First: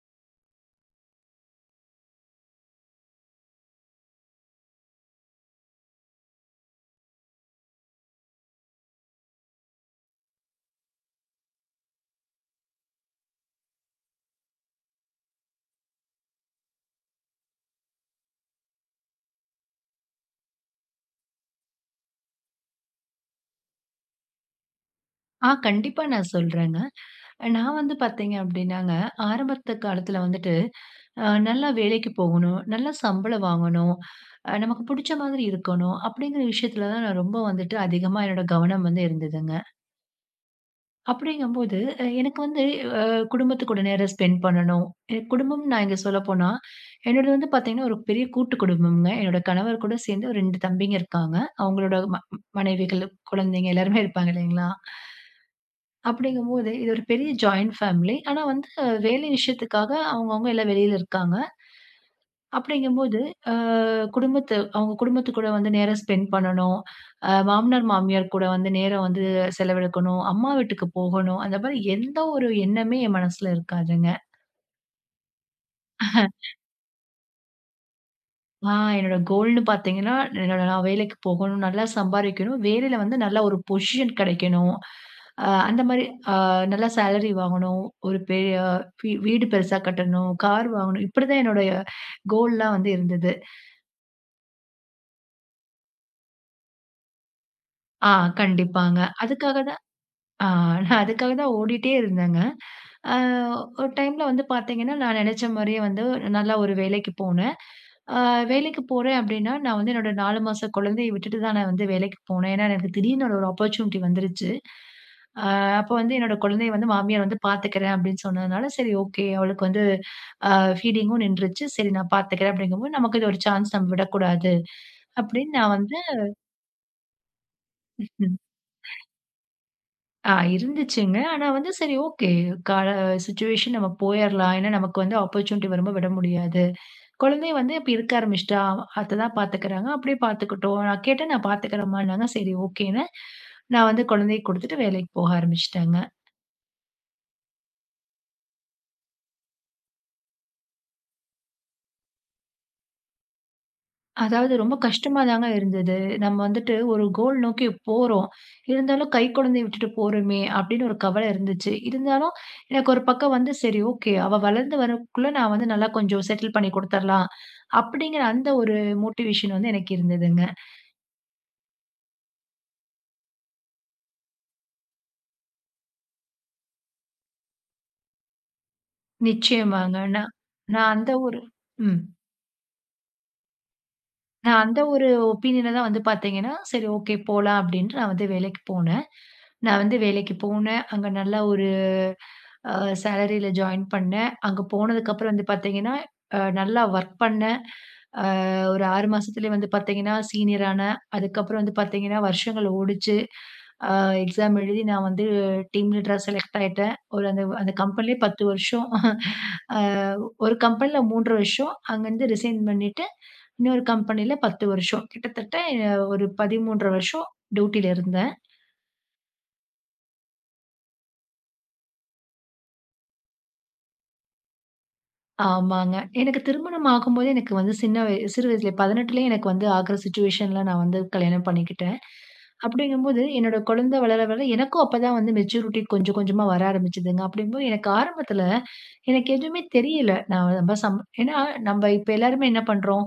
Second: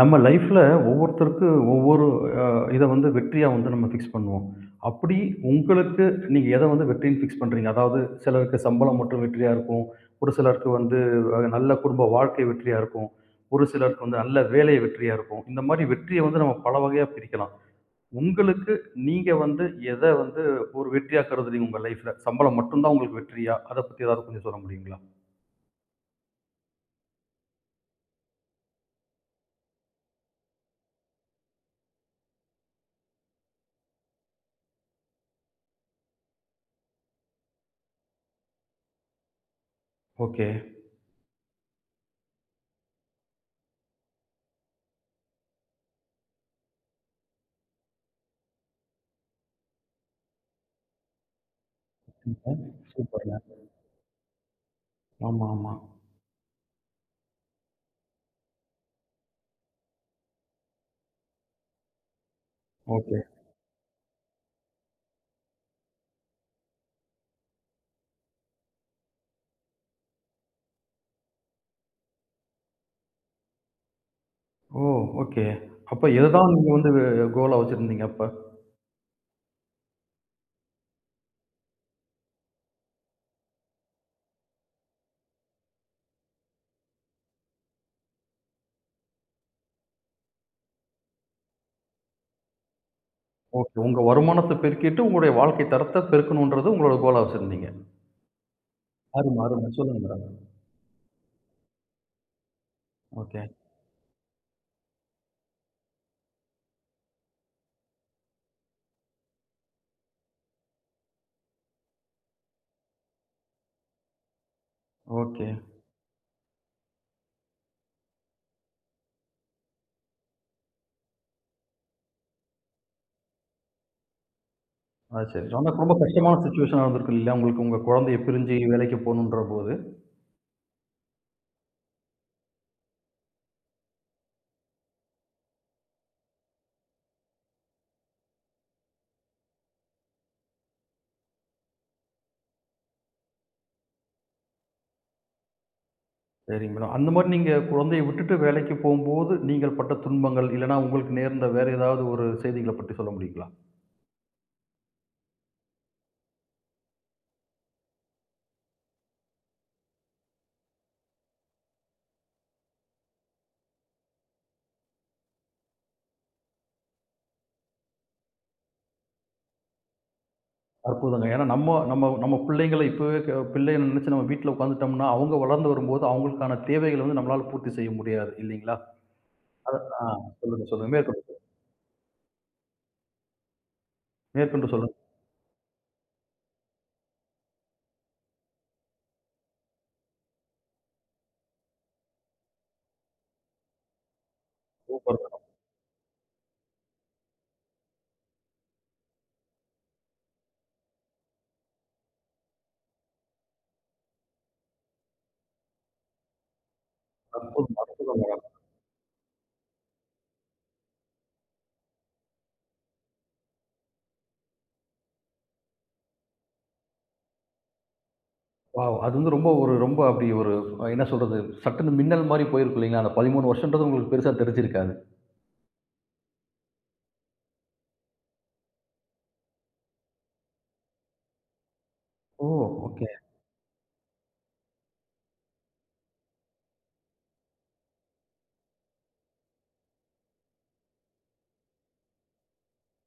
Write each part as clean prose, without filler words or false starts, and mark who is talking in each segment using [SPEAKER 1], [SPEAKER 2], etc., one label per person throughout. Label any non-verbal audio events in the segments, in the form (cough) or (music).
[SPEAKER 1] நம்ம லைஃப்ல ஒவ்வொருத்தருக்கு ஒவ்வொரு அ இத வந்து வெற்றியா வந்து நம்ம ஃபிக்ஸ் பண்ணுவோம். அப்படி உங்களுக்கு நீங்க எத வந்து வெற்றின்னு ஃபிக்ஸ் பண்றீங்க? அதாவது சிலருக்கு சம்பளம் மட்டும் வெற்றியா இருக்கும். ஒரு சிலருக்கு வந்து நல்ல குடும்ப வாழ்க்கை வெற்றியா இருக்கும். ஒரு சிலருக்கு வந்து நல்ல வேலை வெற்றியா இருக்கும். இந்த மாரி வெற்றிய வந்து நம்ம பல வகையா பிரிக்கலாம். உங்களுக்கு நீங்க வந்து எத வந்து ஒரு வெற்றியா கருதுறீங்க உங்க லைஃப்ல? சம்பளம் மட்டும் தான் உங்களுக்கு வெற்றியா? அத பத்தி ஏதாவது கொஞ்சம் சொல்ல முடியுங்களா?
[SPEAKER 2] கண்டிப்பா நான் சொல்றேங்க. நான் வந்து பார்த்தீங்க அப்டின்னாங்க, ஆரம்பத்த காலத்துல வந்துட்டு, நல்லா வேலைக்கு போகணும், நல்லா சம்பளம் வாங்கணும், நமக்கு புடிச்ச மாதிரி இருக்கணும், அப்டிங்கிற விஷயத்துல தான் நான் ரொம்ப வந்துட்டு அதிகமா என்னோட கவனம் வந்து இருந்ததுங்க.
[SPEAKER 1] ஓகே.
[SPEAKER 2] அப்டிங்கும்போது எனக்கு வந்து அ குடும்பத்து கூட நேரம் ஸ்பெண்ட் பண்ணணும். குடும்பம் நான் இங்க சொல்லப்போனா, என்னோடது வந்து பார்த்தீங்கன்னா, ஒரு பெரிய கூட்டு குடும்பம்ங்க. என்னோட கணவர் கூட சேர்ந்து ஒரு 2 தம்பிங்க இருக்காங்க. அவங்களோட
[SPEAKER 1] ம்.
[SPEAKER 2] மனைவிகள்,
[SPEAKER 1] சூப்பர்ங்க.
[SPEAKER 2] குழந்தைங்க எல்லாருமே இருப்பாங்க இல்லைங்களா?
[SPEAKER 1] ஆமா, ஆமா.
[SPEAKER 2] அப்படிங்கும்போது, இது ஒரு பெரிய ஜாயிண்ட் ஃபேமிலி. ஆனா வந்து வேலை விஷயத்துக்காக அவங்கவங்க எல்லாம் வெளியில இருக்காங்க. அப்படிங்கும்போது,
[SPEAKER 1] ஓகே.
[SPEAKER 2] அ அவங்க குடும்பத்து கூட வந்து நேரம் ஸ்பெண்ட் பண்ணணும். மாமனார், மாமியார் கூட வந்து நேரம் வந்து செலவிடக்கணும். அம்மா வீட்டுக்கு போகணும். அந்த மாரி எந்த ஒரு எண்ணமே என் மனசுல இருக்காதுங்க.
[SPEAKER 1] ஓ! ஓகே. அப்ப இதுதான் நீங்க வந்து கோலா வச்சிருந்தீங்க அப்ப.
[SPEAKER 2] ஆ என்னோட கோல்ன்னு பார்த்தீங்கன்னா, என்னோட நான் வேலைக்கு போகணும், நல்லா சம்பாரிக்கணும், வேலையில வந்து நல்ல ஒரு பொசிஷன் கிடைக்கணும். அந்த மாரி அ நல்லா சேலரி வாங்கணும், ஒரு பெரிய வீடு பெருசா கட்டணும், கார் வாங்கணும். இப்படிதான் என்னோட கோல்லாம் வந்து இருந்தது.
[SPEAKER 1] ஓகே. உங்க வருமானத்த பெருக்கிட்டு, உங்களுடைய வாழ்க்கை தரத்த பெருக்கணுன்றது உங்களோட கோலா வச்சிருந்தீங்க.
[SPEAKER 2] ஆ கண்டிப்பாங்க.
[SPEAKER 1] அரும,
[SPEAKER 2] அதுக்காக
[SPEAKER 1] அரும. சொல்லுங்க மேடம்.
[SPEAKER 2] ஆ நான் அதுக்காக தான் ஓடிட்டே இருந்தேங்க. அ
[SPEAKER 1] ஓகே,
[SPEAKER 2] ஒரு டைம்ல வந்து பார்த்தீங்கன்னா, நான் நெனச்ச மாரியே வந்து நல்லா ஒரு வேலைக்கு போனேன். அ வேலைக்கு போறேன் அப்டின்னா, நான் வந்து என்னோட 4 மாச குழந்தைய விட்டுட்டு தான் நான் வந்து வேலைக்கு போனேன். ஏன்னா, எனக்கு திடீர்னு ஒரு ஆப்பர்ச்சுனிட்டி வந்துருச்சு. அ
[SPEAKER 1] ஓகே.
[SPEAKER 2] அப்போ வந்து என்னோட குழந்தைய வந்து மாமியார் வந்து பார்த்துக்கிறேன் அப்டின்னு சொன்னதுனால, சரி ஓகே அவளுக்கு வந்து அ ஃபீடிங்கும் நின்றுச்சு. சரி நான் பார்த்துக்கிறேன் அப்டிங்கும்போது, நமக்கு இது ஒரு சான்ஸ் நம்ம விடக்கூடாது
[SPEAKER 1] அது சரி.
[SPEAKER 2] அப்டின்னு
[SPEAKER 1] ஆனா
[SPEAKER 2] நான்
[SPEAKER 1] ரொம்ப
[SPEAKER 2] வந்து
[SPEAKER 1] கஷ்டமான சிச்சுவேஷனா இருந்திருக்கும் இல்லையா? உங்களுக்கு உங்க குழந்தைய பிரிஞ்சு வேலைக்கு போகணுன்றபோது.
[SPEAKER 2] இருந்துச்சுங்க. ஆனா வந்து சரி ஓகே. கால சிச்சுவேஷன் நம்ம போயிரலாம். ஏன்னா, நமக்கு வந்து ஆப்பர்ச்சுனிட்டி வரும்போது விட முடியாது. குழந்தையும் வந்து இப்ப இருக்க ஆரம்பிச்சுட்டா, அத்த தான் பாத்துக்கிறாங்க. அப்படியே பாத்துக்கட்டும். நான் கேட்டேன், நான் பாத்துக்கிறேம்மான்னாங்க. சரி ஓகேன்னு, நான் வந்து குழந்தைய குடுத்துட்டு வேலைக்கு போக ஆரம்பிச்சுட்டேங்க.
[SPEAKER 1] சரிங்க மேடம். அந்த மாரி நீங்க குழந்தைய விட்டுட்டு வேலைக்கு போம்போது, நீங்கள் பட்ட துன்பங்கள், இல்லன்னா உங்களுக்கு நேர்ந்த வேற ஏதாவது ஒரு செய்திகள பற்றி சொல்ல முடியுங்களா?
[SPEAKER 2] அதாவது ரொம்ப கஷ்டமா தாங்க இருந்தது. நம்ம வந்துட்டு ஒரு கோல் நோக்கி போறோம். இருந்தாலும் கைக்குழந்தைய விட்டுட்டு போறோமே! அப்பிடின்னு ஒரு கவல இருந்துச்சு. இருந்தாலும் எனக்கு ஒரு பக்கம் வந்து சரி ஓகே. அவ வளர்ந்து வரக்குள்ள நான் வந்து நல்லா கொஞ்சம் செட்டில் பண்ணி குடுத்துர்லாம். அப்பிடிங்கிற அந்த ஒரு மோட்டிவேஷன் வந்து எனக்கு இருந்ததுங்க.
[SPEAKER 1] அற்புதங்க. ஏன்னா நம்ம நம்ம நம்ம பிள்ளைங்கள இப்பவே பிள்ளைன்னு நினைச்சு நம்ம வீட்ல உட்காந்துட்டோம்னா, அவங்க வளர்ந்து வரும்போது அவங்களுக்கான தேவைகள வந்து நம்மளால பூர்த்தி செய்ய முடியாது இல்லைங்களா?
[SPEAKER 2] நிச்சயமாங்க.
[SPEAKER 1] ஆ,
[SPEAKER 2] நான்
[SPEAKER 1] சொல்லுங்க,
[SPEAKER 2] நான்
[SPEAKER 1] சொல்லுங்க.
[SPEAKER 2] அந்த
[SPEAKER 1] மேற்கொண்டு
[SPEAKER 2] ஒரு ம். நான்
[SPEAKER 1] மேற்கொண்டு
[SPEAKER 2] அந்த
[SPEAKER 1] சொல்லுங்க.
[SPEAKER 2] ஒரு ஒப்பீனியன தான் வந்து பார்த்தீங்கன்னா, சரி ஓகே போலாம் அப்டின்ட்டு நான் வந்து வேலைக்கு போனேன். நான் வந்து வேலைக்கு போனேன். அங்க நல்ல ஒரு அ சேலரில ஜாயின் பண்ணேன். அங்க
[SPEAKER 1] சூப்பர்.
[SPEAKER 2] போனதுக்கப்புறம் வந்து பார்த்தீங்கன்னா, நல்லா ஒர்க் பண்ணேன். அ ஒரு 6 மாசத்துலயே வந்து பார்த்தீங்கன்னா, சீனியர் ஆனேன். அதுக்கப்புறம் வந்து பார்த்தீங்கன்னா, வருஷங்கள் ஓடுச்சு. அ எக்ஸாம் எழுதி நான் வந்து டீம் லீடரா செலக்ட் ஆயிட்டேன். ஒரு அந்த அந்த
[SPEAKER 1] அற்புதமா.
[SPEAKER 2] கம்பெனிலயே 10 வருஷம். அ ஒரு கம்பெனில 3 வருஷம் அங்கருந்து ரிசைன் பண்ணிட்டு இன்னொரு கம்பெனில 10 வருஷம். கிட்டத்தட்ட ஒரு 13 வருஷம் டியூட்டில இருந்தேன்.
[SPEAKER 1] வாவ்! அது வந்து ரொம்ப ஒரு ரொம்ப அப்படி ஒரு என்ன சொல்றது? சட்டுன்னு மின்னல் மாரி போயிருக்கும் இல்லைங்களா? அந்த 13 வருஷம்ன்றது உங்களுக்கு பெருசா தெரிஞ்சிருக்காது.
[SPEAKER 2] ஆமாங்க. எனக்கு திருமணம் ஆகும்போதே எனக்கு வந்து சின்ன வய சிறு வயசுல 18லயே எனக்கு வந்து ஆகுற சிச்சுவேஷன்ல நான் வந்து கல்யாணம் பண்ணிக்கிட்டேன்.
[SPEAKER 1] ஓ! ஓகே.
[SPEAKER 2] அப்படிங்கும்போது என்னோட குழந்தை வளர, வளர எனக்கும் அப்பதான் வந்து மெச்சூரிட்டி கொஞ்சம் கொஞ்சமா வர ஆரம்பிச்சதுங்க. அப்படிங்கும்போது எனக்கு ஆரம்பத்துல எனக்கு எதுவுமே தெரியல. நான் நம்ம சம் ஏன்னா நம்ம இப்ப எல்லாருமே என்ன பண்றோம்?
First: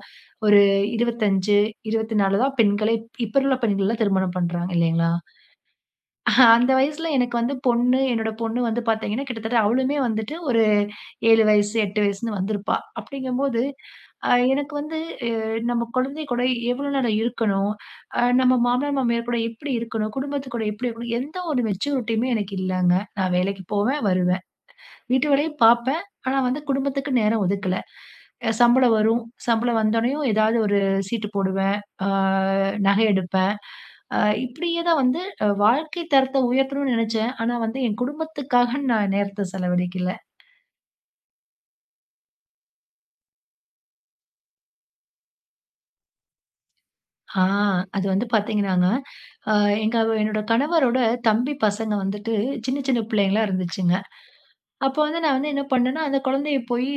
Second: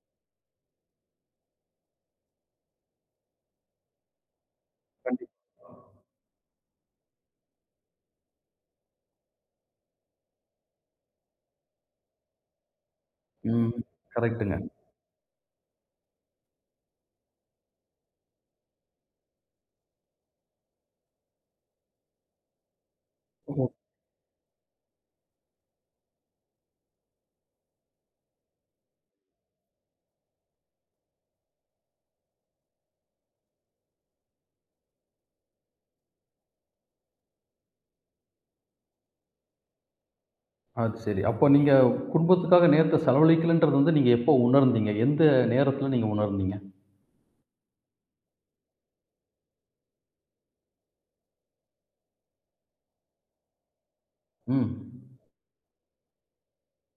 [SPEAKER 2] ஒரு 25, 24 தான் பெண்களே இப்ப உள்ள பெண்கள்லாம் திருமணம் பண்றாங்க இல்லைங்களா?
[SPEAKER 1] கண்டிப்
[SPEAKER 2] அந்த வயசுல எனக்கு வந்து என்னோட பொண்ணு வந்து பாத்தீங்கன்னா, கிட்டத்தட்ட அவளுமே வந்துட்டு ஒரு 7 வயசு, 8 வயசுன்னு வந்திருப்பா. அப்படிங்கும்போது,
[SPEAKER 1] ம். கரெக்ட்டுங்க.
[SPEAKER 2] எனக்கு வந்து அ நம்ம குழந்தை கூட எவ்வளோ நேரம் இருக்கணும்? நம்ம மாமனார், மாமியார் கூட எப்படி இருக்கணும்? குடும்பத்து கூட எப்படி இருக்கணும்? எந்த ஒரு மெச்சூரிட்டியுமே எனக்கு இல்லங்க. நான்
[SPEAKER 1] ஓ!
[SPEAKER 2] வேலைக்கு போவேன், வருவேன். வீட்டு வேலையும் பார்ப்பேன். ஆனா வந்து குடும்பத்துக்கு நேரம் ஒதுக்கல. சம்பளம் வரும். சம்பளம் வந்தோனேயும் ஏதாவது ஒரு சீட்டு போடுவேன். ஆ நகை எடுப்பேன். அ இப்படியே தான் வந்து வாழ்க்கை தரத்த உயர்த்தணும்னு நெனச்சேன். ஆனா வந்து என் குடும்பத்துக்காக நான் நேரத்த செலவழிக்கல.
[SPEAKER 1] அது சரி. அப்போ நீங்க குடும்பத்துக்காக நேரத்த செலவழிக்கலன்றது வந்து நீங்க எப்போ உணர்ந்தீங்க? எந்த நேரத்துல நீங்க உணர்ந்தீங்க?
[SPEAKER 2] ஆ அது வந்து பார்த்தீங்கன்னாங்க, அ என்னோட கணவரோட தம்பி பசங்க வந்துட்டு சின்ன சின்ன பிள்ளைங்களா இருந்துச்சுங்க. அப்ப
[SPEAKER 1] ம்.
[SPEAKER 2] வந்து நான் வந்து என்ன பண்ணேன்னா, அந்த குழந்தைய போய்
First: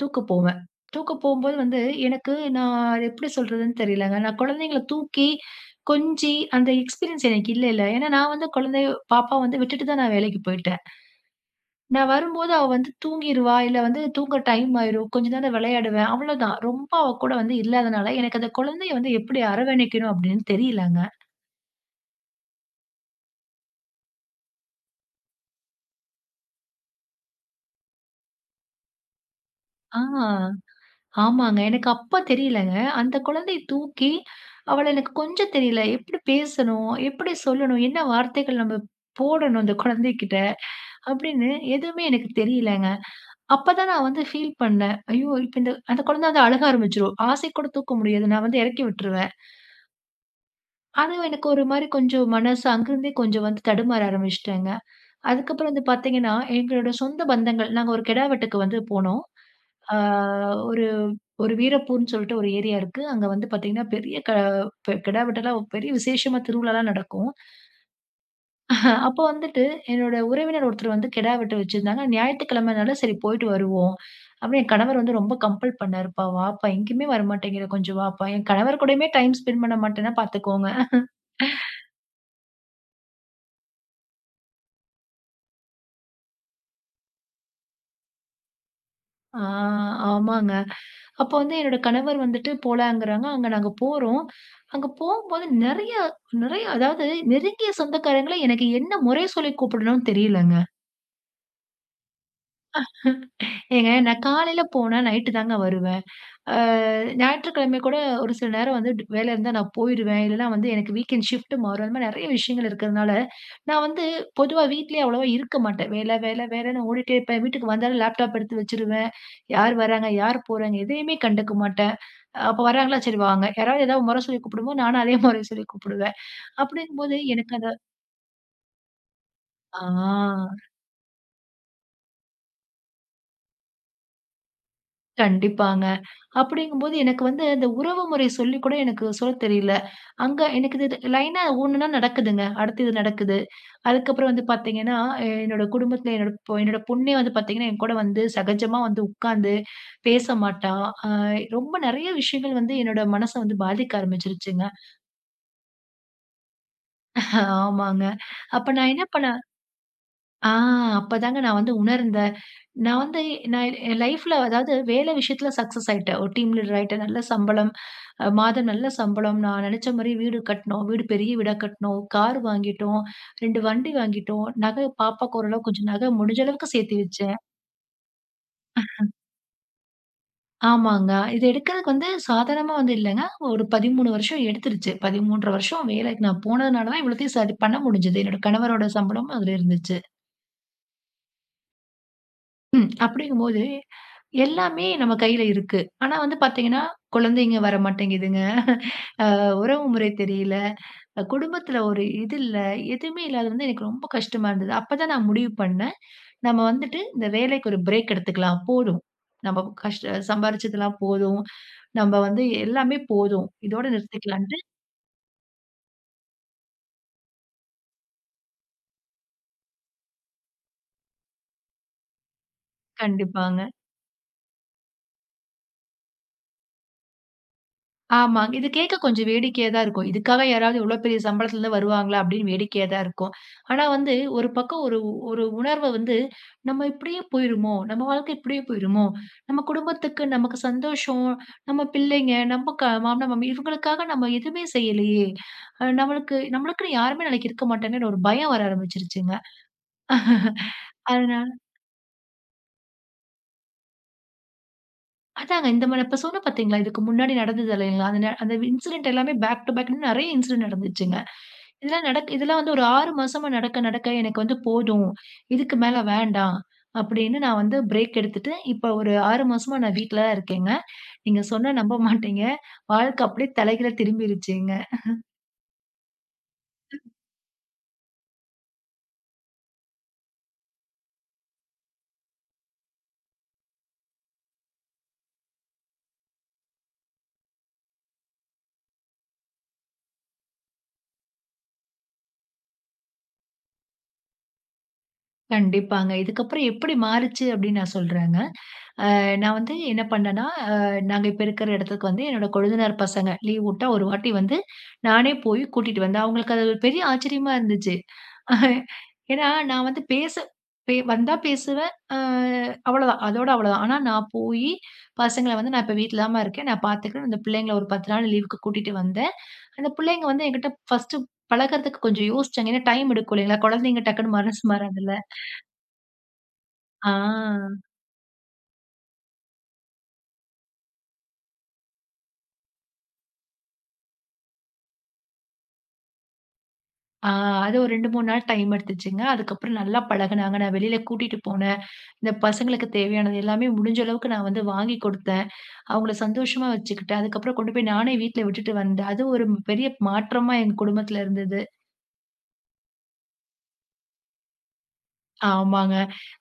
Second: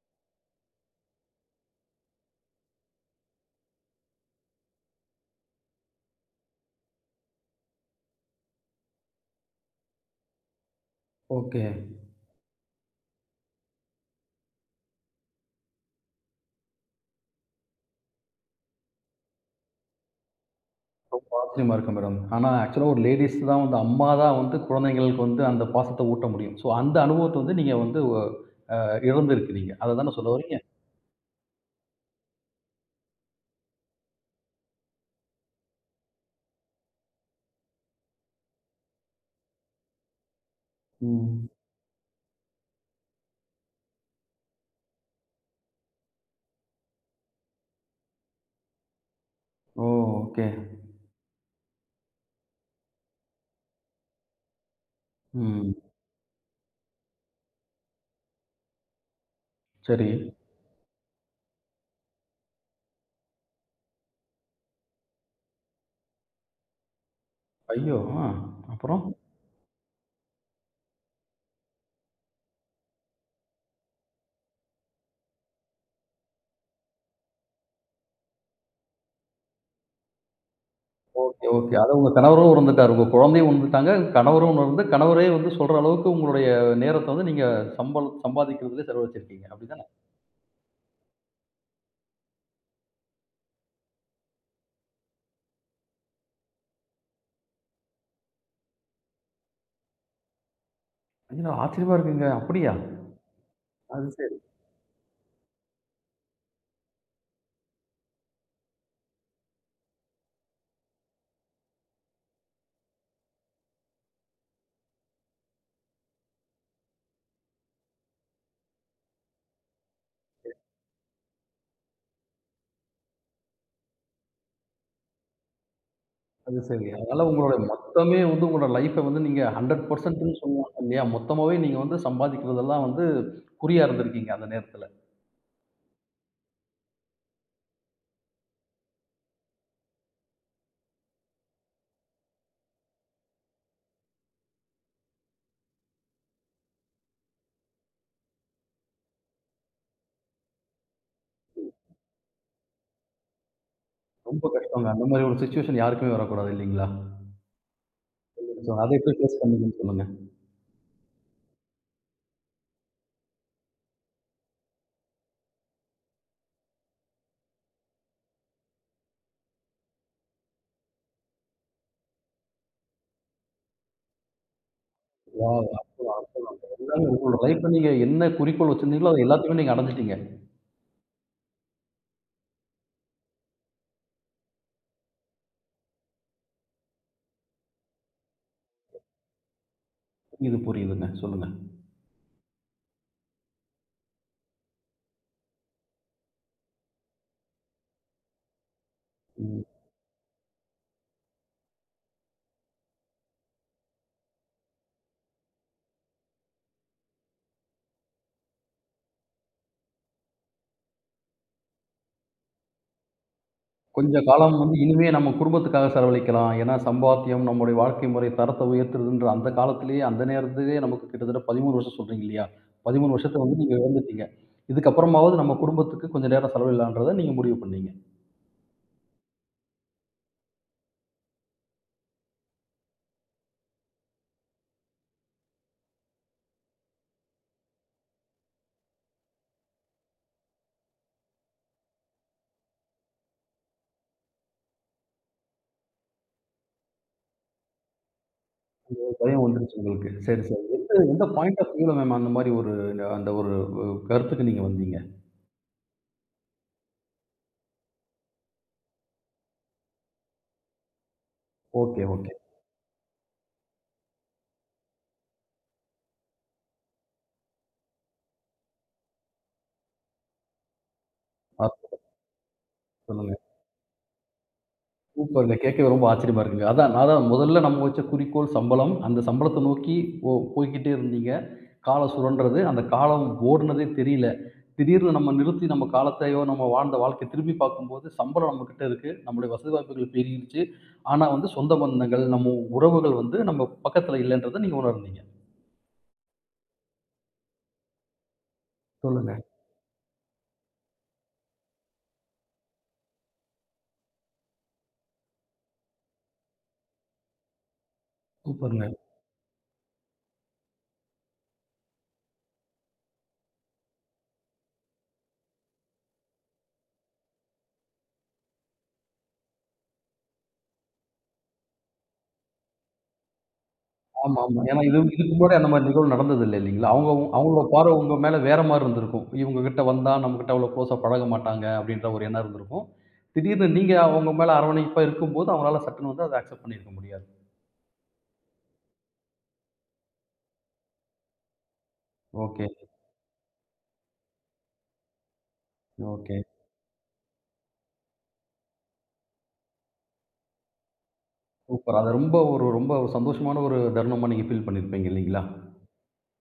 [SPEAKER 2] தூக்க போவேன். தூக்க போம்போது வந்து எனக்கு நான் அத எப்படி சொல்றதுன்னு தெரியலங்க. நான் குழந்தைங்கள தூக்கி, கொஞ்சி அந்த எக்ஸ்பீரியன்ஸ் எனக்கு இல்லல்ல. ஏன்னா நான் வந்து குழந்தைய பாப்பா வந்து விட்டுட்டு தான் நான் வேலைக்கு போயிட்டேன்.
[SPEAKER 1] ஓகே.
[SPEAKER 2] நான் வரும்போது அவ வந்து தூங்கிருவா, இல்ல வந்து தூங்க டைம் ஆயிரும். கொஞ்ச நேரம் விளையாடுவேன். அவ்வளோதான். ரொம்ப அவ கூட வந்து இல்லாதனால, எனக்கு அந்த குழந்தைய வந்து எப்படி அரவணைக்கணும் அப்படின்னு தெரியலங்க.
[SPEAKER 1] நிச்சயமா இருக்கும் மேடம். ஆனா, ஆக்சுவலா ஒரு லேடீஸ் தான் வந்து அம்மா தான் வந்து குழந்தைங்களுக்கு வந்து அந்த பாசத்த ஊட்ட முடியும். ஸோ அந்த அனுபவத்த வந்து நீங்க வந்து ஒ அ இழந்திருக்கிறீங்க. அத
[SPEAKER 2] ஆ.
[SPEAKER 1] தானே சொல்ல வர்றீங்க?
[SPEAKER 2] ஆமாங்க. எனக்கு அப்ப தெரியலங்க. அந்த குழந்தைய தூக்கி, அவள எனக்கு கொஞ்சம் தெரியல. எப்படி பேசணும்? எப்படி சொல்லணும்? என்ன வார்த்தைகள் நம்ம போடணும் அந்த குழந்தைகிட்ட?
[SPEAKER 1] ம்.
[SPEAKER 2] அப்படின்னு எதுவுமே எனக்கு தெரியலங்க. அப்பதான் நான் வந்து ஃபீல் பண்ணேன். ஐயோ! இப்ப அந்த குழந்தை வந்து அழுக ஆரம்பிச்சுரும். ஆசை கூட தூக்க முடியாது. நான் வந்து இறக்கி விட்டுருவேன்.
[SPEAKER 1] ஓ! ஓகே.
[SPEAKER 2] அது எனக்கு ஒரு மாரி கொஞ்சம் மனசு அங்கிருந்தே கொஞ்சம் வந்து தடுமாற ஆரம்பிச்சுட்டேங்க. அதுக்கப்புறம்
[SPEAKER 1] ம்.
[SPEAKER 2] வந்து பார்த்தீங்கன்னா, எங்களோட சொந்த பந்தங்கள் நாங்க ஒரு கிடா வெட்டுக்கு வந்து போனோம். ஆ
[SPEAKER 1] சரி.
[SPEAKER 2] ஒரு ஒரு வீரப்பூர்ன்னு சொல்லிட்டு ஒரு ஏரியா இருக்கு. அங்க வந்து பார்த்தீங்கன்னா, பெரிய க பெ கெடா வெட்டெல்லாம் பெரிய விசேஷமா திருவிழாலாம் நடக்கும்.
[SPEAKER 1] ஐயோ! ஆ. அப்புறம்?
[SPEAKER 2] அப்போ வந்துட்டு என்னோட உறவினர் ஒருத்தர் வந்து கெடா வெட்ட வச்சிருந்தாங்க. ஞாயித்துக்கிழமைனால சரி போயிட்டு வருவோம். அப்புறம் என் கணவர் வந்து ரொம்ப கம்பல் பண்ணாருப்பா, வாப்பா எங்கேயுமே வரமாட்டேங்கிற கொஞ்சம் வாப்பா. என் கணவர் கூடயுமே டைம் ஸ்பெண்ட் பண்ண மாட்டேன்னா பார்த்துக்கோங்க.
[SPEAKER 1] Okay, okay. அத உங்க கணவரும் உணர்ந்துட்டாரு. உங்க குழந்தையும் உணர்ந்துட்டாங்க. கணவரும் உணர்ந்து, கணவரே வந்து சொல்ற அளவுக்கு உங்களுடைய நேரத்த வந்து நீங்க சம்பளம் சம்பாதிக்கிறதிலே
[SPEAKER 2] ஆ
[SPEAKER 1] செலவழிச்சிருக்கீங்க. அப்படிதானே?
[SPEAKER 2] ஆமாங்க. அப்ப வந்து என்னோட கணவர் வந்துட்டு போலாங்கிறாங்க. அங்க நாங்க போறோம். அங்க போகும்போது நெறைய நெறைய அதாவது நெருங்கிய சொந்தக்காரங்கள எனக்கு என்ன முறை சொல்லி கூப்பிடணும்னு தெரியலங்க.
[SPEAKER 1] ஐயோ! ஆச்சரியமா இருக்குங்க. அப்படியா?
[SPEAKER 2] ஏங்க நான்
[SPEAKER 1] அது
[SPEAKER 2] காலையில போனா நைட்டு தாங்க வருவேன். அ ஞாயிற்றுக்கிழமை கூட ஒரு சில நேரம் வந்து வேலை இருந்தா நான் போயிருவேன். இல்லன்னா வந்து எனக்கு வீக்கெண்ட் ஷிஃப்ட் மாறும். அந்த மாரி நெறைய விஷயங்கள் இருக்கிறதுனால, நான் வந்து பொதுவா வீட்லயே அவ்வளவா இருக்க மாட்டேன். வேலை, வேலை, வேலைன்னு ஓடிட்டே இருப்பேன். வீட்டுக்கு வந்தாலும் லேப்டாப் எடுத்து வச்சுருவேன். யார் வராங்க, யார் போறாங்க எதையுமே கண்டுக்க மாட்டேன். அப்ப வராங்களா, சரி வாங்க. யாராவது ஏதாவது மொற சொல்லி கூப்பிடும்போது, நானும் அதே மொற சொல்லி கூப்பிடுவேன்.
[SPEAKER 1] அது சரி.
[SPEAKER 2] அப்படிங்கும்போது
[SPEAKER 1] அதனால உங்களுடைய
[SPEAKER 2] எனக்கு அந்த
[SPEAKER 1] மொத்தமே வந்து உங்களோட லைஃப்ப வந்து நீங்க 100%ன்னு
[SPEAKER 2] ஆ
[SPEAKER 1] சொல்லலாம் இல்லையா? மொத்தமாவே நீங்க வந்து சம்பாதிக்கிறதெல்லாம் வந்து குறியா இருந்திருக்கீங்க அந்த நேரத்துல.
[SPEAKER 2] கண்டிப்பாங்க. அப்படிங்கும்போது எனக்கு வந்து அந்த உறவுமுறை சொல்லி கூட எனக்கு சொல்லத் தெரியல. அங்க எனக்கு இது லைனா ஒண்ணுன்னா நடக்குதுங்க. அடுத்து இது நடக்குது. அதுக்கப்புறம் வந்து பார்த்தீங்கன்னா, என்னோட குடும்பத்தில என்னோட பொண்ணே வந்து பார்த்தீங்கன்னா, என் கூட வந்து சகஜமா வந்து உட்கார்ந்து பேச மாட்டா. அ ரொம்ப நெறைய விஷயங்கள் வந்து என்னோட மனச வந்து பாதிக்க
[SPEAKER 1] ரொம்ப
[SPEAKER 2] ஆரம்பிச்சுருச்சுங்க.
[SPEAKER 1] கஷ்டங்க. அந்த மாரி ஒரு சிச்சுவேஷன் யாருக்குமே வரக்கூடாது இல்லீங்களா?
[SPEAKER 2] ஆமாங்க.
[SPEAKER 1] சோ
[SPEAKER 2] அப்ப
[SPEAKER 1] அத
[SPEAKER 2] நான் என்ன
[SPEAKER 1] எப்படி ஃபேஸ்
[SPEAKER 2] பண்ணேன்
[SPEAKER 1] பண்ணீங்கன்னு சொல்லுங்க.
[SPEAKER 2] ஆ அப்பதாங்க நான் வந்து உணர்ந்தேன். நான் வந்து நான் என் லைஃப்ல அதாவது வேலை விஷயத்துல சக்சஸ் ஆயிட்டேன். ஒரு டீம் லீடர் ஆயிட்டேன். நல்ல சம்பளம். மாதம் நல்ல சம்பளம். நான் நினைச்ச மாரி வீடு கட்டுனோம். வீடு பெரிய வீடா கட்டுனோம். கார் வாங்கிட்டோம். 2 வண்டி வாங்கிட்டோம். நகை பாப்பாக்கு ஓரளவு
[SPEAKER 1] வாவ்!
[SPEAKER 2] கொஞ்சம் நகை முடிஞ்ச அளவுக்கு சேர்த்து
[SPEAKER 1] எல்லாமே
[SPEAKER 2] வச்சேன்.
[SPEAKER 1] உங்களோட லைஃப்ல நீங்க என்ன குறிக்கோள் வச்சிருந்தீங்களோ, அது எல்லாத்தையுமே நீங்க அடைஞ்சுட்டீங்க.
[SPEAKER 2] ஆமாங்க. இது எடுக்கிறதுக்கு வந்து சாதாரணமா வந்து இல்லங்க. ஒரு 13 வருஷம் எடுத்துருச்சு. 13 1/2 வருஷம் வேலைக்கு நான் போனதுனால தான் இவ்வளத்தையும் சரி பண்ண முடிஞ்சது. என்னோட கணவரோட சம்பளமும் அதுல இருந்துச்சு.
[SPEAKER 1] புரியுது, புரியுதுங்க. சொல்லுங்க.
[SPEAKER 2] அப்படிங்கும்போது, எல்லாமே நம்ம கையில இருக்கு. ஆனா வந்து பாத்தீங்கன்னா, குழந்தைங்க வரமாட்டேங்குதுங்க. உறவு முறை தெரியல. குடும்பத்துல ஒரு இது இல்ல. எதுவுமே இல்லாதது வந்து எனக்கு ரொம்ப கஷ்டமா இருந்தது. அப்பதான் நான் முடிவு பண்ணேன். நம்ம வந்துட்டு இந்த வேலைக்கு ஒரு பிரேக் எடுத்துக்கலாம். போதும். நம்ம கஷ்ட சம்பாரிச்சதெல்லாம் போதும். நம்ம வந்து எல்லாமே போதும். இதோட
[SPEAKER 1] கொஞ்ச காலம்
[SPEAKER 2] நிறுத்திக்கலான்ட்டு.
[SPEAKER 1] வந்து இனிமே நம்ம குடும்பத்துக்காக செலவழிக்கலாம். ஏன்னா, சம்பாத்தியம் நம்முடைய வாழ்க்கை முறை தரத்த உயர்த்துதுன்ற அந்த காலத்திலேயே, அந்த நேரத்திலேயே நமக்கு கிட்டத்தட்ட 13 வருஷம் சொல்றீங்க இல்லையா? 13 வருஷத்த வந்து
[SPEAKER 2] கண்டிப்பாங்க.
[SPEAKER 1] நீங்க இழந்துட்டீங்க. இதுக்கப்புறமாவது நம்ம குடும்பத்துக்கு கொஞ்ச நேரம் செலவிடலான்றத நீங்க முடிவு பண்ணீங்க.
[SPEAKER 2] ஆமாங்க. இது கேட்க கொஞ்சம் வேடிக்கையா தான் இருக்கும். இதுக்காக யாராவது இவ்ளோ பெரிய சம்பளத்துலருந்து வருவாங்களா? அப்படின்னு வேடிக்கையா தான் இருக்கும். ஆனா வந்து ஒரு பக்கம் ஒரு ஒரு உணர்வ வந்து, நம்ம இப்படியே போயிருமோ? நம்ம வாழ்க்கை இப்படியே போயிருமோ? நம்ம குடும்பத்துக்கு, நமக்கு சந்தோஷம், நம்ம பிள்ளைங்க, நம்ம க மாமனார், மாமி இவங்களுக்காக நம்ம எதுவுமே செய்யலையே! நம்மளுக்குன்னு யாருமே நாளைக்கு இருக்க மாட்டாங்கன்னு ஒரு பயம் வர ஆரம்பிச்சுருச்சுங்க.
[SPEAKER 1] பயம் வந்துருச்சு உங்களுக்கு. சரி, சரி. எந்த எந்த
[SPEAKER 2] அதனால
[SPEAKER 1] பாயிண்ட் ஆஃப் வியூல மேம் அந்த மாரி ஒரு அந்த ஒரு கருத்துக்கு நீங்க வந்தீங்க?
[SPEAKER 2] அதாங்க இந்த மாரி இப்ப சொன்னேன் பார்த்தீங்களா? இதுக்கு முன்னாடி நடந்தது இல்லைங்களா? அந்த இன்சிடென்ட் எல்லாமே பேக் டூ பேக்ன்னு நெறைய இன்சிடென்ட் நடந்துச்சுங்க.
[SPEAKER 1] Okay, okay.
[SPEAKER 2] இதெல்லாம் வந்து ஒரு 6 மாசமா நடக்க, நடக்க எனக்கு வந்து போதும். இதுக்கு மேல வேண்டாம். அப்படின்னு நான் வந்து பிரேக் எடுத்துட்டு, இப்ப ஒரு 6 மாசமா நான் வீட்ல தான் இருக்கேங்க. நீங்க
[SPEAKER 1] ஆ,
[SPEAKER 2] சொன்னா நம்ப மாட்டீங்க. வாழ்க்கை
[SPEAKER 1] சொல்லுங்க.
[SPEAKER 2] அப்படியே தலைகீழா திரும்பிருச்சுங்க.
[SPEAKER 1] சூப்பருங்க. கேட்கவே ரொம்ப ஆச்சரியமா இருக்குங்க. அதான் அதான் முதல்ல நம்ம வச்ச குறிக்கோள் சம்பளம். அந்த சம்பளத்த நோக்கி போய்க்கிட்டே இருந்தீங்க. காலம் சுழன்றது. அந்த காலம் ஓடுனதே தெரியல. திடீர்னு நம்ம நிறுத்தி நம்ம காலத்தையோ, நம்ம வாழ்ந்த வாழ்க்கைய திரும்பி பார்க்கும்போது, சம்பளம் நம்மகிட்ட இருக்கு. நம்முடைய வசதி வாய்ப்புகள் பெருகிருச்சு. ஆனா வந்து சொந்த பந்தங்கள், நம்ம உறவுகள் வந்து நம்ம பக்கத்துல இல்லன்றத நீங்க உணர்ந்தீங்க.
[SPEAKER 2] கண்டிப்பாங்க. இதுக்கப்புறம் எப்படி மாறுச்சு அப்படின்னு நான் சொல்றேங்க.
[SPEAKER 1] சொல்லுங்க.
[SPEAKER 2] நான் வந்து என்ன பண்ணேன்னா, அ நாங்க இப்ப இருக்கிற இடத்துக்கு வந்து என்னோட கொழுந்தனார் பசங்க லீவ் வுட்டா ஒரு வாட்டி வந்து நானே போய் கூட்டிட்டு வந்தேன். அவங்களுக்கு அது ஒரு பெரிய ஆச்சரியமா இருந்துச்சு. (laughs) அஹ்,
[SPEAKER 1] சூப்பருங்க.
[SPEAKER 2] ஏன்னா நான் வந்து பேச பே வந்தா பேசுவேன். அவ்வளோதான். அதோட அவ்வளோதான். ஆனா நான் போயி பசங்கள வந்து நான் இப்ப வீட்ல தாம்மா இருக்கேன். நான் பார்த்துக்கிறேன். அந்த பிள்ளைங்கள ஒரு 10 நாள் லீவுக்கு கூட்டிட்டு வந்தேன். அந்த பிள்ளைங்க வந்து என்கிட்ட ஃபர்ஸ்ட்டு பழகுறதுக்கு கொஞ்சம் யோசிச்சாங்க. ஏன்னா டைம் எடுக்கும் இல்லைங்களா? குழந்தைங்க டக்குன்னு
[SPEAKER 1] ஆமா,
[SPEAKER 2] மனசு
[SPEAKER 1] ஆமா. ஏன்னா
[SPEAKER 2] மாறாதுல்ல.
[SPEAKER 1] இதுக்கு முன்னாடி அந்த மாரி நிகழ்வு நடந்தது இல்லீங்களா?
[SPEAKER 2] ஆ.
[SPEAKER 1] அவங்களோட பார்வை உங்க மேல வேற மாரி இருந்திருக்கும். இவங்க கிட்ட வந்தா நம்மகிட்ட அவ்வளோ குளோஸா பழக மாட்டாங்க அப்படின்ற ஒரு எண்ணம் இருந்திருக்கும். திடீர்னு நீங்க அவங்க மேல அரவணைப்பா இருக்கும்போது, அவங்களால சட்டுன்னு வந்து அத அக்செப்ட் பண்ணியிருக்க முடியாது.
[SPEAKER 2] ஆ அது ஒரு 2, 3 நாள் டைம் எடுத்துச்சுங்க. அதுக்கப்புறம் நல்லா பழகுனாங்க. நான் வெளியில கூட்டிட்டு போனேன். இந்த
[SPEAKER 1] ஓகே,
[SPEAKER 2] பசங்களுக்கு தேவையானது எல்லாமே முடிஞ்ச அளவுக்கு நான் வந்து வாங்கி கொடுத்தேன். அவங்கள
[SPEAKER 1] ஓகே.
[SPEAKER 2] சந்தோஷமா வச்சுக்கிட்டேன். அதுக்கப்புறம் கொண்டு போய் நானே வீட்ல விட்டுட்டு வந்தேன். அது ஒரு பெரிய மாற்றமா எங்க குடும்பத்துல இருந்தது.
[SPEAKER 1] சூப்பர். அத ரொம்ப ஒரு ரொம்ப ஒரு சந்தோஷமான ஒரு தருணமா நீங்க ஃபீல் பண்ணியிருப்பீங்க இல்லீங்களா?
[SPEAKER 2] ஆமாங்க.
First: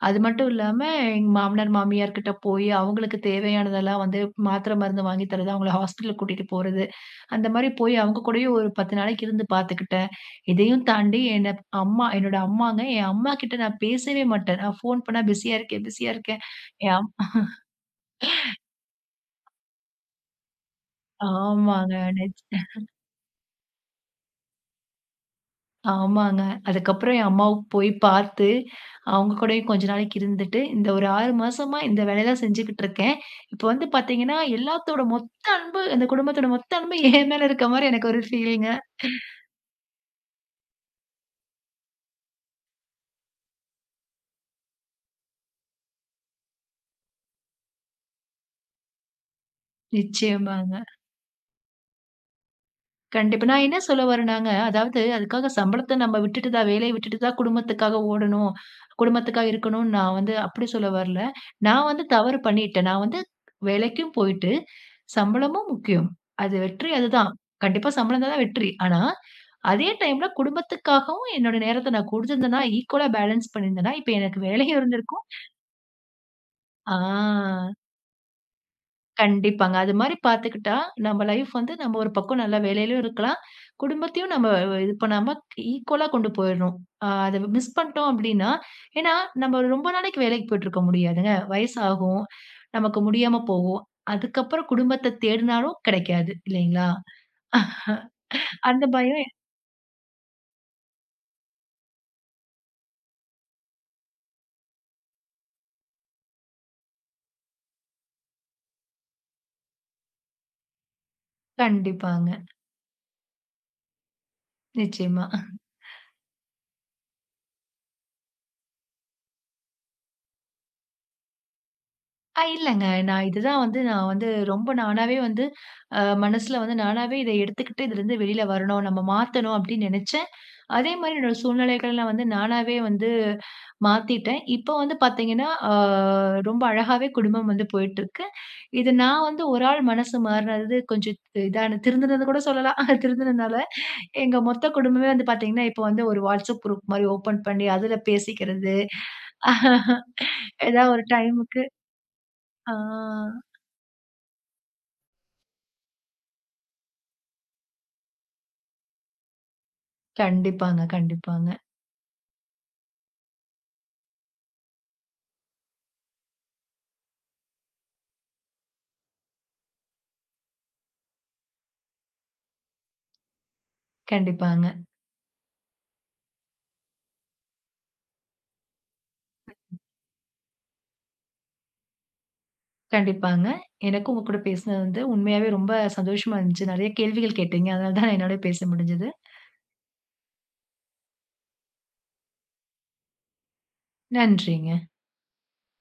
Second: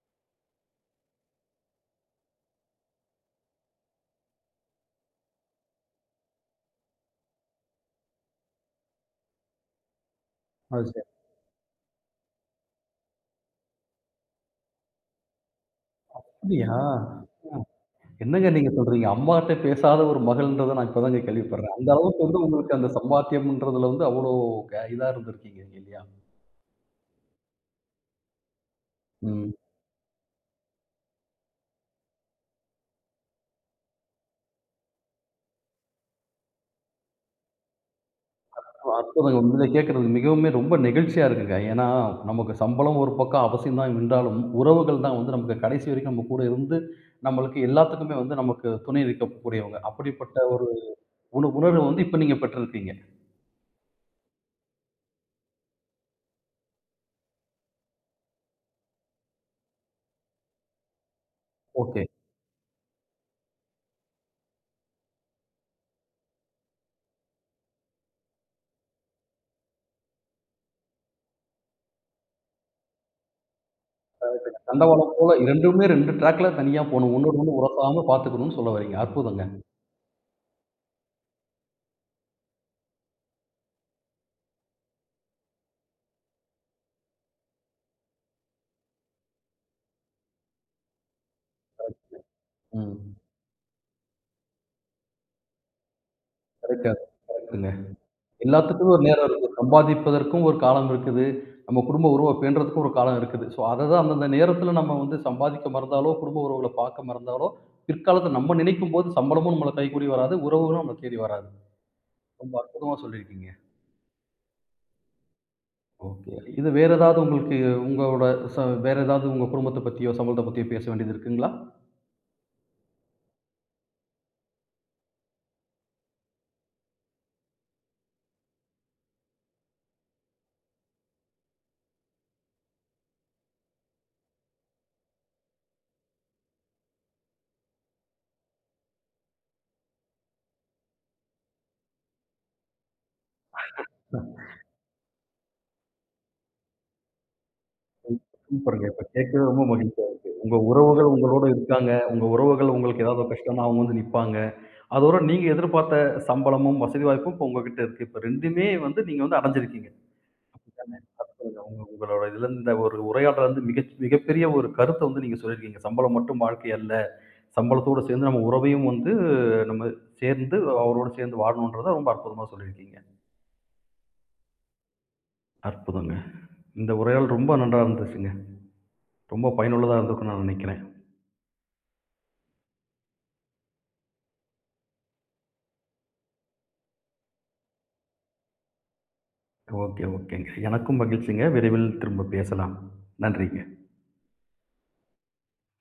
[SPEAKER 2] அது மட்டும் இல்லாம, எங்க மாமனார், மாமியார் கிட்ட போயி, அவங்களுக்கு தேவையானதெல்லாம் வந்து மாத்திரை, மருந்து வாங்கி தர்றது, அவங்கள ஹாஸ்பிட்டலுக்கு கூட்டிட்டு போறது. அந்த மாரி போய் அவங்க கூடயும் ஒரு 10 நாளைக்கு இருந்து பார்த்துக்கிட்டேன். இதையும்
[SPEAKER 1] அது சரி.
[SPEAKER 2] தாண்டி என்ன அம்மா என்னோட அம்மாங்க, என் அம்மா கிட்ட நான் பேசவே மாட்டேன். நான் ஃபோன் பண்ணா பிஸியா இருக்கேன்.
[SPEAKER 1] அப்படியா?
[SPEAKER 2] என் அம்
[SPEAKER 1] என்னங்க நீங்க சொல்றீங்க? அம்மாட்ட பேசாத ஒரு மகள்ன்றத நான் இப்ப தாங்க கேள்விப்படுறேன். அந்த
[SPEAKER 2] ஆமாங்க.
[SPEAKER 1] அளவுக்கு வந்து உங்களுக்கு அந்த சம்பாத்தியம்ன்றதுல வந்து அவ்வளோ இதா இருந்திருக்கீங்க இல்லையா?
[SPEAKER 2] ஆமாங்க. அதுக்கப்புறம் என் அம்மாவ போய் பார்த்து, அவங்க
[SPEAKER 1] ம்.
[SPEAKER 2] கூடயும் கொஞ்ச நாளைக்கு இருந்துட்டு, இந்த ஒரு 6 மாசமா இந்த வேலைய தான் செஞ்சுகிட்டு இருக்கேன். இப்ப வந்து பார்த்தீங்கன்னா, எல்லாத்தோட மொத்த அன்பு அந்த குடும்பத்தோட மொத்த அன்பு என் மேல இருக்க மாரி எனக்கு ஒரு ஃபீலிங்க.
[SPEAKER 1] அற்புதங்க. உங்கள கேட்கறது மிகவுமே ரொம்ப நெகிழ்ச்சியா இருக்குங்க. ஏன்னா, நமக்கு சம்பளம் ஒரு பக்கம் அவசியம் தான் என்றாலும், உறவுகள் தான் வந்து நமக்கு கடைசி வரைக்கும் நம்ம கூட இருந்து, நம்மளுக்கு எல்லாத்துக்குமே வந்து நமக்கு துணை நிற்கக்கூடியவங்க. அப்படிப்பட்ட
[SPEAKER 2] நிச்சயமா.
[SPEAKER 1] ஒரு உணர்வு வந்து இப்ப நீங்க பெற்றிருக்கீங்க.
[SPEAKER 2] கண்டிப்பா. நான் என்ன சொல்ல வரேன்னாங்க, அதாவது அதுக்காக சம்பளத்த நம்ம விட்டுட்டு தான் வேலைய விட்டுட்டு தான் குடும்பத்துக்காக ஓடணும், குடும்பத்துக்காக இருக்கணும்னு நான் வந்து அப்படி சொல்ல வரல. நான் வந்து
[SPEAKER 1] ஓகே.
[SPEAKER 2] தவறு பண்ணிட்டேன். நான் வந்து வேலைக்கும் போயிட்டு, சம்பளமும் முக்கியம். அது வெற்றி அதுதான். கண்டிப்பா சம்பளம் தான் வெற்றி. ஆனா, அதே டைம்ல குடும்பத்துக்காகவும் என்னோட நேரத்த நான் கொடுத்திருந்தேன்னா, ஈக்குவலா பேலன்ஸ் பண்ணியிருந்தேன்னா, இப்ப எனக்கு வேலையும்
[SPEAKER 1] தண்டவாளம்
[SPEAKER 2] இருந்திருக்கும்.
[SPEAKER 1] போல 2மே 2 ட்ராக்ல தனியா போணும். ஒன்னோடு ஒண்ணு
[SPEAKER 2] ஆ.
[SPEAKER 1] உரசாம பார்த்துக்கணும்னு சொல்ல வர்றீங்க. அற்புதங்க.
[SPEAKER 2] கண்டிப்பாங்க. அது மாரி பார்த்துக்கிட்டா, நம்ம லைஃப் வந்து நம்ம ஒரு பக்கம் நல்ல வேலையிலயும் இருக்கலாம். குடும்பத்தையும் நம்ம இது பண்ணாம ஈக்குவலா கொண்டு போயிடணும். அத மிஸ் பண்ணிட்டோம் அப்டின்னா, ஏன்னா நம்ம ரொம்ப நாளைக்கு வேலைக்கு போயிட்டுருக்க முடியாதுங்க. வயசாகும், நமக்கு
[SPEAKER 1] ம்.
[SPEAKER 2] முடியாம போகும். அதுக்கப்புறம் குடும்பத்த தேடினாலும் கிடைக்காது இல்லைங்களா?
[SPEAKER 1] கரெக்ட்டா கரெக்ட்டுங்க.
[SPEAKER 2] அந்த
[SPEAKER 1] எல்லாத்துக்குமே ஒரு
[SPEAKER 2] பயம்
[SPEAKER 1] நேரம் இருக்கு. சம்பாதிப்பதற்கும் ஒரு காலம் இருக்குது. நம்ம குடும்ப உறவ பேணுறதுக்கும் ஒரு காலம் இருக்குது. ஸோ, அத தான் அந்தந்த நேரத்தில நம்ம வந்து சம்பாதிக்க மறந்தாலோ, குடும்ப உறவுகள பார்க்க மறந்தாலோ, பிற்காலத்தில நம்ம நினைக்கும்போது சம்பளமும் நம்மள கைக்கூடி வராது. உறவுகளும் நம்மள தேடி வராது.
[SPEAKER 2] கண்டிப்பாங்க.
[SPEAKER 1] ரொம்ப அற்புதமா சொல்லியிருக்கீங்க.
[SPEAKER 2] நிச்சயமா.
[SPEAKER 1] ஓகே. இது வேற ஏதாவது உங்களுக்கு உங்களோட ச வேற ஏதாவது உங்க குடும்பத்த பத்தியோ, சம்பளத்த பத்தியோ பேச வேண்டியது இருக்குங்களா?
[SPEAKER 2] இல்லங்க. நான் இதுதான் வந்து நான் வந்து ரொம்ப நானாவே வந்து மனசுல வந்து நானாவே இத எடுத்துக்கிட்டு இதுலருந்து வெளில வரணும். நம்ம மாத்தணும் அப்டின்னு நெனச்சேன். அதே மாரி என்னோட சூழ்நிலைகள்லாம் வந்து நானாவே வந்து மாத்திட்டேன். இப்போ வந்து பாத்தீங்கன்னா, ரொம்ப அழகாவே குடும்பம் வந்து போயிட்டுருக்கு. இது நான் வந்து ஒரு ஆள் மனசு மாறுனது கொஞ்சம் இதான திருந்துனது கூட சொல்லலாம். (laughs) திருந்துனதுனால எங்க மொத்த குடும்பமே வந்து பாத்தீங்கன்னா, இப்போ வந்து ஒரு வாட்ஸ்அப் குரூப் மாரி ஓப்பன் பண்ணி அதுல பேசிக்கிறது.
[SPEAKER 1] சூப்பருங்க. இப்ப கேட்கவே ரொம்ப மகிழ்ச்சியா இருக்கு.
[SPEAKER 2] (laughs)
[SPEAKER 1] உங்க
[SPEAKER 2] ஏதாவது ஒரு
[SPEAKER 1] உறவுகள் உங்களோட
[SPEAKER 2] டைமுக்கு
[SPEAKER 1] இருக்காங்க. உங்க
[SPEAKER 2] ஆ.
[SPEAKER 1] உறவுகள் உங்களுக்கு ஏதாவது ஒரு கஷ்டம்னா அவங்க வந்து நிப்பாங்க. அதோட நீங்க எதிர்பார்த்த சம்பளமும், வசதி வாய்ப்பும் இப்ப உங்ககிட்ட இருக்கு. இப்ப 2மே வந்து நீங்க வந்து அடைஞ்சிருக்கீங்க.
[SPEAKER 2] கண்டிப்பாங்க,
[SPEAKER 1] அதானே?
[SPEAKER 2] கண்டிப்பாங்க,
[SPEAKER 1] உங்களோட இதுல இந்த ஒரு உரையாடல வந்து மிகப்பெரிய ஒரு கருத்த வந்து நீங்க சொல்லியிருக்கீங்க. சம்பளம் மட்டும் வாழ்க்கை அல்ல. சம்பளத்தோட சேர்ந்து நம்ம உறவையும் வந்து நம்ம சேர்ந்து அவரோட சேர்ந்து வாழணுன்றத ரொம்ப அற்புதமா சொல்லியிருக்கீங்க.
[SPEAKER 2] கண்டிப்பாங்க,
[SPEAKER 1] அற்புதங்க. இந்த உரையாடல் ரொம்ப நன்றா இருந்துச்சுங்க. ரொம்ப பயனுள்ளதா இருந்திருக்கும்னு நான் நினைக்கிறேன்.
[SPEAKER 2] கண்டிப்பாங்க. எனக்கும் உங்க கூட பேசினது வந்து உண்மையாவே ரொம்ப சந்தோஷமா இருந்துச்சு. நெறைய கேள்விகள் கேட்டீங்க. அதனால தான் என்னால பேச முடிஞ்சது.
[SPEAKER 1] ஓகே, ஓகேங்க. எனக்கும் மகிழ்ச்சிங்க. விரைவில் திரும்ப பேசலாம். நன்றிங்க.
[SPEAKER 2] நன்றிங்க.